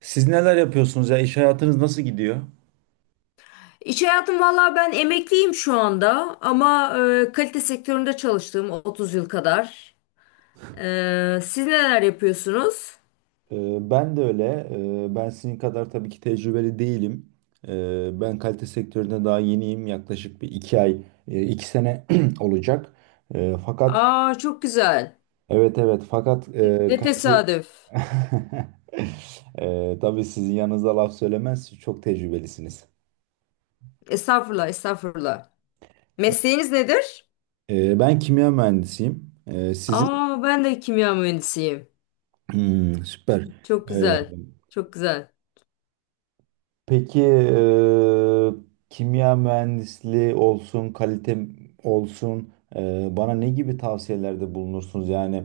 Siz neler yapıyorsunuz ya? İş hayatınız nasıl gidiyor? İş hayatım valla ben emekliyim şu anda ama kalite sektöründe çalıştım 30 yıl kadar. Siz neler yapıyorsunuz? Ben de öyle. Ben sizin kadar tabii ki tecrübeli değilim. Ben kalite sektöründe daha yeniyim. Yaklaşık bir iki ay, iki sene olacak. Ee, Fakat Aa çok güzel. evet evet fakat e, Ne kalite... tesadüf. Tabii sizin yanınızda laf söylemez. Siz çok tecrübelisiniz. Estağfurullah, estağfurullah. Mesleğiniz nedir? Ben kimya mühendisiyim. Sizin. Aa ben de kimya mühendisiyim. Hmm, süper. Çok Ee, güzel, çok güzel. Peki, kimya mühendisliği olsun, kalite olsun, bana ne gibi tavsiyelerde bulunursunuz? Yani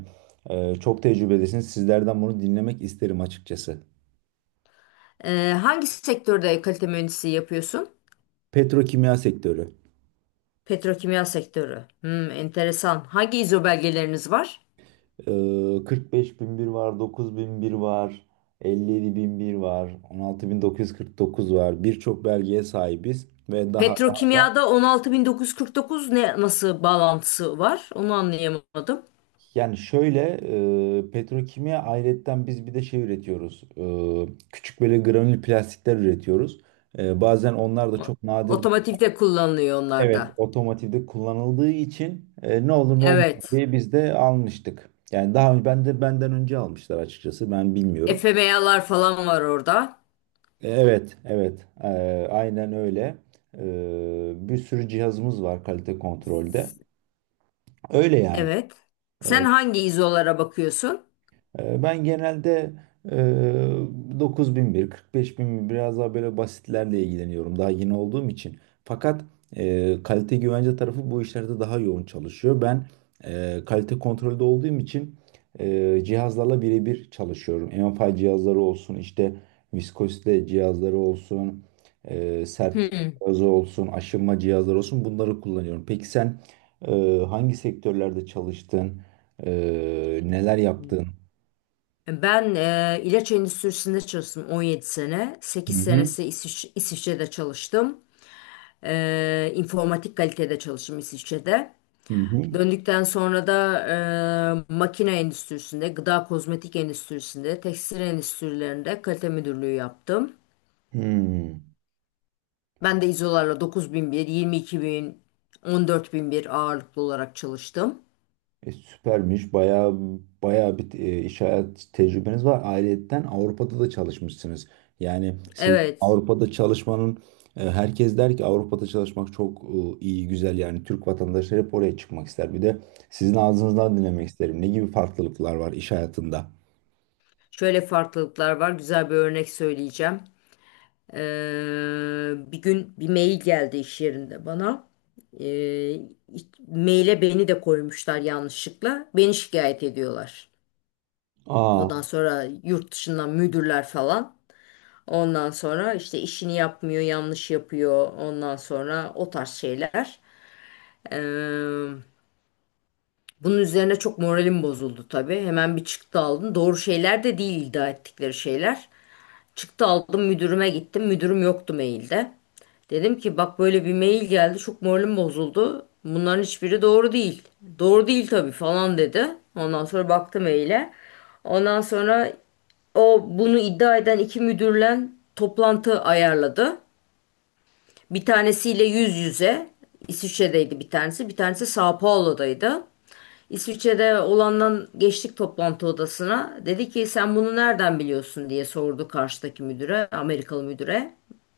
çok tecrübelisiniz. Sizlerden bunu dinlemek isterim açıkçası. Hangi sektörde kalite mühendisliği yapıyorsun? Petrokimya sektörü. Petrokimya sektörü. Hmm, enteresan. Hangi ISO belgeleriniz var? 45001 var, 9001 var, 57001 var, 16.949 var. Birçok belgeye sahibiz ve daha. Petrokimyada 16.949 ne nasıl bağlantısı var? Onu anlayamadım. Yani şöyle, petrokimya ayrıyetten biz bir de şey üretiyoruz. Küçük böyle granül plastikler üretiyoruz. Bazen onlar da O- çok nadir. Otomotivde kullanılıyor Evet, onlarda. otomotivde kullanıldığı için ne olur ne olmaz Evet. diye biz de almıştık. Yani daha önce benden önce almışlar, açıkçası ben bilmiyorum. FMA'lar falan var orada. Evet, evet. Aynen öyle. Bir sürü cihazımız var kalite kontrolde. Öyle yani. Evet. Sen hangi izolara bakıyorsun? Ben genelde e, 9001, 45001 biraz daha böyle basitlerle ilgileniyorum daha yeni olduğum için. Fakat kalite güvence tarafı bu işlerde daha yoğun çalışıyor. Ben kalite kontrolde olduğum için cihazlarla birebir çalışıyorum. MFI cihazları olsun, işte viskozite cihazları olsun, sertlik Hmm. cihazı olsun, aşınma cihazları olsun, bunları kullanıyorum. Peki sen e, hangi sektörlerde çalıştın? E, Neler yaptın? Ben ilaç endüstrisinde çalıştım 17 sene. Hı 8 hı. senesi İsviçre'de çalıştım. İnformatik kalitede çalıştım İsviçre'de. Hı hı. Döndükten sonra da makine endüstrisinde, gıda kozmetik endüstrisinde, tekstil endüstrilerinde kalite müdürlüğü yaptım. Hmm. Ben de İzolar'la 9001, 22000, bir yirmi iki bin, on dört bin bir ağırlıklı olarak çalıştım. Süpermiş. Bayağı bayağı bir iş hayat tecrübeniz var. Ayrıyeten Avrupa'da da çalışmışsınız. Yani siz Evet, Avrupa'da çalışmanın herkes der ki Avrupa'da çalışmak çok iyi, güzel. Yani Türk vatandaşları hep oraya çıkmak ister. Bir de sizin ağzınızdan dinlemek isterim. Ne gibi farklılıklar var iş hayatında? şöyle farklılıklar var. Güzel bir örnek söyleyeceğim. E, bir gün bir mail geldi iş yerinde bana. E, maile beni de koymuşlar yanlışlıkla. Beni şikayet ediyorlar. Aa. Ondan sonra yurt dışından müdürler falan. Ondan sonra işte işini yapmıyor, yanlış yapıyor. Ondan sonra o tarz şeyler. Eee, bunun üzerine çok moralim bozuldu tabii. Hemen bir çıktı aldım. Doğru şeyler de değil iddia ettikleri şeyler. Çıktı aldım müdürüme gittim. Müdürüm yoktu mailde. Dedim ki bak böyle bir mail geldi. Çok moralim bozuldu. Bunların hiçbiri doğru değil. Doğru değil tabii falan dedi. Ondan sonra baktı maile. Ondan sonra o bunu iddia eden iki müdürle toplantı ayarladı. Bir tanesiyle yüz yüze. İsviçre'deydi bir tanesi. Bir tanesi Sao Paulo'daydı. İsviçre'de olandan geçtik toplantı odasına. Dedi ki sen bunu nereden biliyorsun diye sordu karşıdaki müdüre, Amerikalı müdüre.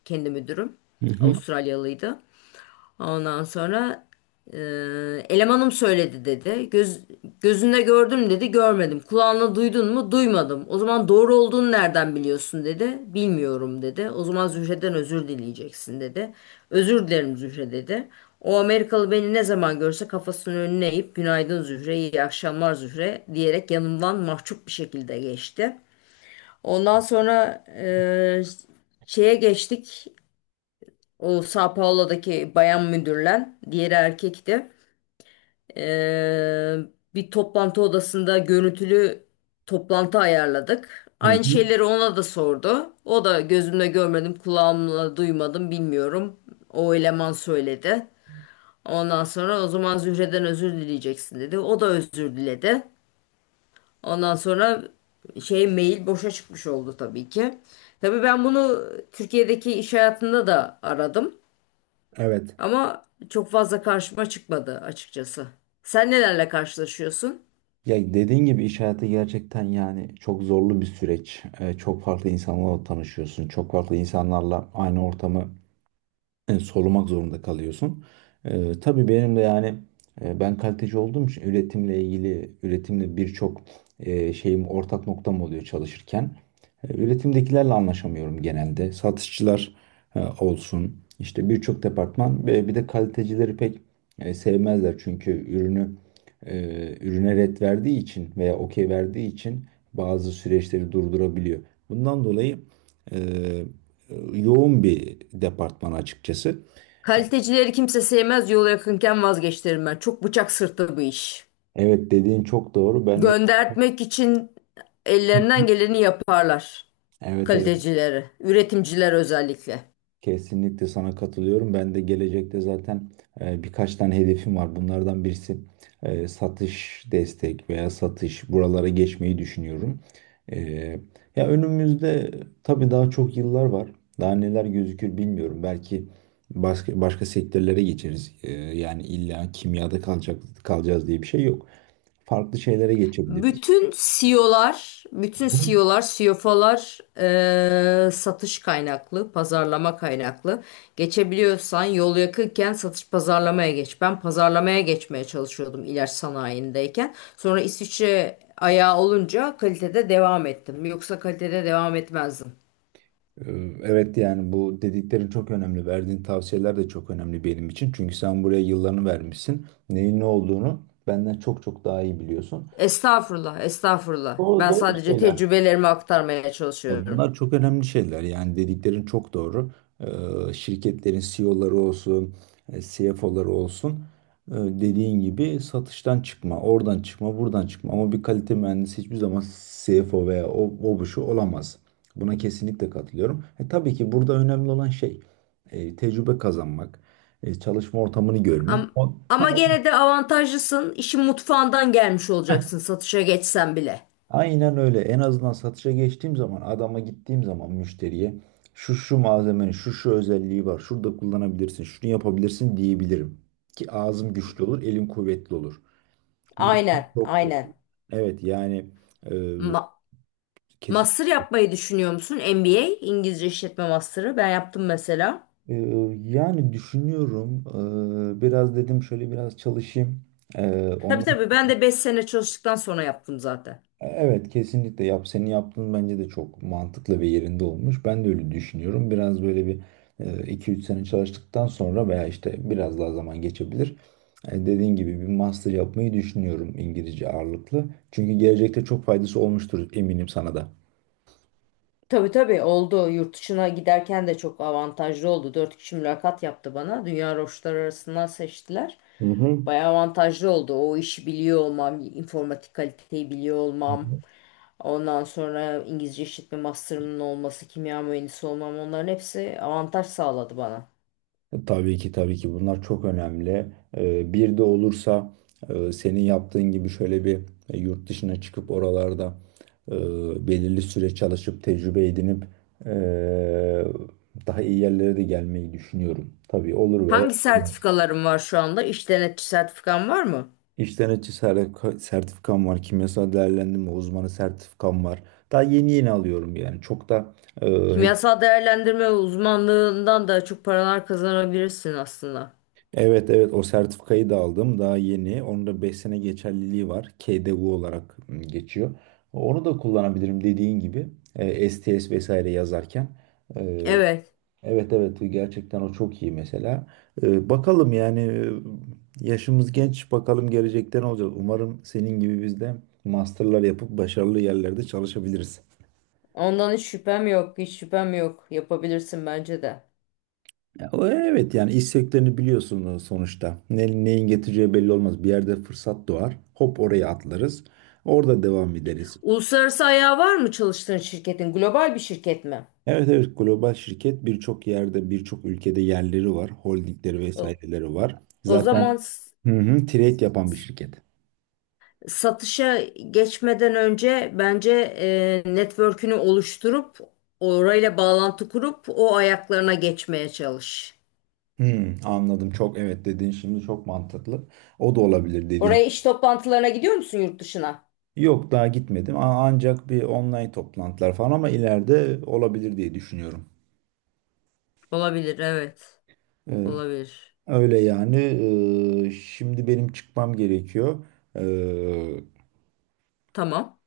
Kendi müdürüm. Hı hı. Avustralyalıydı. Ondan sonra elemanım söyledi dedi. Gözünde gördün mü dedi. Görmedim. Kulağınla duydun mu? Duymadım. O zaman doğru olduğunu nereden biliyorsun dedi. Bilmiyorum dedi. O zaman Zühre'den özür dileyeceksin dedi. Özür dilerim Zühre dedi. O Amerikalı beni ne zaman görse kafasının önüne eğip günaydın Zühre, iyi akşamlar Zühre diyerek yanımdan mahcup bir şekilde geçti. Ondan sonra şeye geçtik. O Sao Paulo'daki bayan müdürle, diğeri erkekti. Ee, bir toplantı odasında görüntülü toplantı ayarladık. Hı Aynı hı. şeyleri ona da sordu. O da gözümle görmedim, kulağımla duymadım, bilmiyorum. O eleman söyledi. Ondan sonra o zaman Zühre'den özür dileyeceksin dedi. O da özür diledi. Ondan sonra şey mail boşa çıkmış oldu tabii ki. Tabii ben bunu Türkiye'deki iş hayatında da aradım. Evet. Ama çok fazla karşıma çıkmadı açıkçası. Sen nelerle karşılaşıyorsun? Ya dediğin gibi iş hayatı gerçekten yani çok zorlu bir süreç. Çok farklı insanlarla tanışıyorsun. Çok farklı insanlarla aynı ortamı sorumak zorunda kalıyorsun. Tabii benim de yani ben kaliteci olduğum için üretimle ilgili üretimle birçok şeyim ortak noktam oluyor çalışırken. Üretimdekilerle anlaşamıyorum genelde. Satışçılar olsun, işte birçok departman, ve bir de kalitecileri pek sevmezler çünkü e, ürüne ret verdiği için veya okey verdiği için bazı süreçleri durdurabiliyor. Bundan dolayı e, yoğun bir departman açıkçası. Kalitecileri kimse sevmez, yol yakınken vazgeçtirim ben. Çok bıçak sırtı bu iş. Evet dediğin çok doğru. Ben de. Göndertmek için Hı ellerinden hı. geleni yaparlar Evet, evet, kalitecileri, üretimciler özellikle. kesinlikle sana katılıyorum. Ben de gelecekte zaten birkaç tane hedefim var. Bunlardan birisi, satış destek veya satış, buralara geçmeyi düşünüyorum. E, Ya önümüzde tabii daha çok yıllar var. Daha neler gözükür bilmiyorum. Belki başka, başka sektörlere geçeriz. Yani illa kimyada kalacağız diye bir şey yok. Farklı şeylere geçebiliriz. Bütün CEO'lar, bütün CEO'lar, CFO'lar satış kaynaklı, pazarlama kaynaklı. Geçebiliyorsan yol yakınken satış pazarlamaya geç. Ben pazarlamaya geçmeye çalışıyordum ilaç sanayindeyken. Sonra İsviçre ayağı olunca kalitede devam ettim. Yoksa kalitede devam etmezdim. Ee, Evet yani bu dediklerin çok önemli. Verdiğin tavsiyeler de çok önemli benim için. Çünkü sen buraya yıllarını vermişsin. Neyin ne olduğunu benden çok çok daha iyi biliyorsun. Estağfurullah, estağfurullah. Ben sadece tecrübelerimi aktarmaya Ya çalışıyorum. bunlar çok önemli şeyler. Yani dediklerin çok doğru. Şirketlerin CEO'ları olsun, CFO'ları olsun, dediğin gibi satıştan çıkma, oradan çıkma, buradan çıkma. Ama bir kalite mühendisi hiçbir zaman CFO veya o bu şu olamaz. Buna kesinlikle katılıyorum. Tabii ki burada önemli olan şey tecrübe kazanmak, çalışma ortamını görmek. Ama, O- ama gene de avantajlısın. İşin mutfağından gelmiş Ha, olacaksın satışa geçsen bile. aynen öyle. En azından satışa geçtiğim zaman, adama gittiğim zaman, müşteriye şu şu malzemenin şu şu özelliği var, şurada kullanabilirsin, şunu yapabilirsin diyebilirim. Ki ağzım güçlü olur, elim kuvvetli olur. Bu Aynen, çok doğru. aynen. Evet yani, e, Ma- kesin master yapmayı düşünüyor musun? MBA, İngilizce işletme master'ı. Ben yaptım mesela. e, yani düşünüyorum. Biraz dedim, şöyle biraz çalışayım. E, Tabii ondan tabii ben de 5 sene çalıştıktan sonra yaptım zaten. Evet kesinlikle yap, senin yaptığın bence de çok mantıklı ve yerinde olmuş. Ben de öyle düşünüyorum. Biraz böyle bir iki üç sene çalıştıktan sonra veya işte biraz daha zaman geçebilir. Dediğin gibi bir master yapmayı düşünüyorum, İngilizce ağırlıklı. Çünkü gelecekte çok faydası olmuştur, eminim sana da. Tabii tabii oldu. Yurt dışına giderken de çok avantajlı oldu. Dört kişi mülakat yaptı bana. Dünya roşları arasından seçtiler. Hı Bayağı avantajlı oldu. O işi biliyor olmam, informatik kaliteyi biliyor olmam. hı. Ondan sonra İngilizce işletme master'ımın olması, kimya mühendisi olmam onların hepsi avantaj sağladı bana. Tabii ki, tabii ki bunlar çok önemli. Bir de olursa, senin yaptığın gibi şöyle bir yurt dışına çıkıp oralarda belirli süre çalışıp tecrübe edinip e, daha iyi yerlere de gelmeyi düşünüyorum. Tabii olur veya Hangi olmaz. sertifikaların var şu anda? İş denetçi sertifikan var mı? İş sertifikam var. Kimyasal değerlendirme uzmanı sertifikam var. Daha yeni yeni alıyorum yani. Çok da e, Kimyasal değerlendirme uzmanlığından da çok paralar kazanabilirsin aslında. Evet evet, o sertifikayı da aldım daha yeni. Onun da 5 sene geçerliliği var. KDV olarak geçiyor. Onu da kullanabilirim dediğin gibi. STS vesaire yazarken. E, Evet, evet evet, gerçekten o çok iyi mesela. Bakalım yani, yaşımız genç, bakalım gelecekte ne olacak. Umarım senin gibi biz de masterlar yapıp başarılı yerlerde çalışabiliriz. ondan hiç şüphem yok, hiç şüphem yok. Yapabilirsin bence de. Ya, o evet yani iş sektörünü biliyorsun sonuçta. Neyin getireceği belli olmaz. Bir yerde fırsat doğar. Hop oraya atlarız. Orada devam ederiz. Uluslararası ayağı var mı çalıştığın şirketin? Global bir şirket mi? Evet evet, global şirket, birçok yerde birçok ülkede yerleri var. Holdingleri O, vesaireleri var. o zaman Zaten hı hı, trade yapan bir şirket. satışa geçmeden önce bence network'ünü oluşturup orayla bağlantı kurup o ayaklarına geçmeye çalış. Hmm, anladım, çok evet dediğin şimdi çok mantıklı. O da olabilir dediğin. Oraya iş toplantılarına gidiyor musun yurt dışına? Yok daha gitmedim. Ancak bir online toplantılar falan, ama ileride olabilir diye düşünüyorum. Olabilir, evet. Olabilir. Öyle yani. Şimdi benim çıkmam gerekiyor. Ee, Tamam.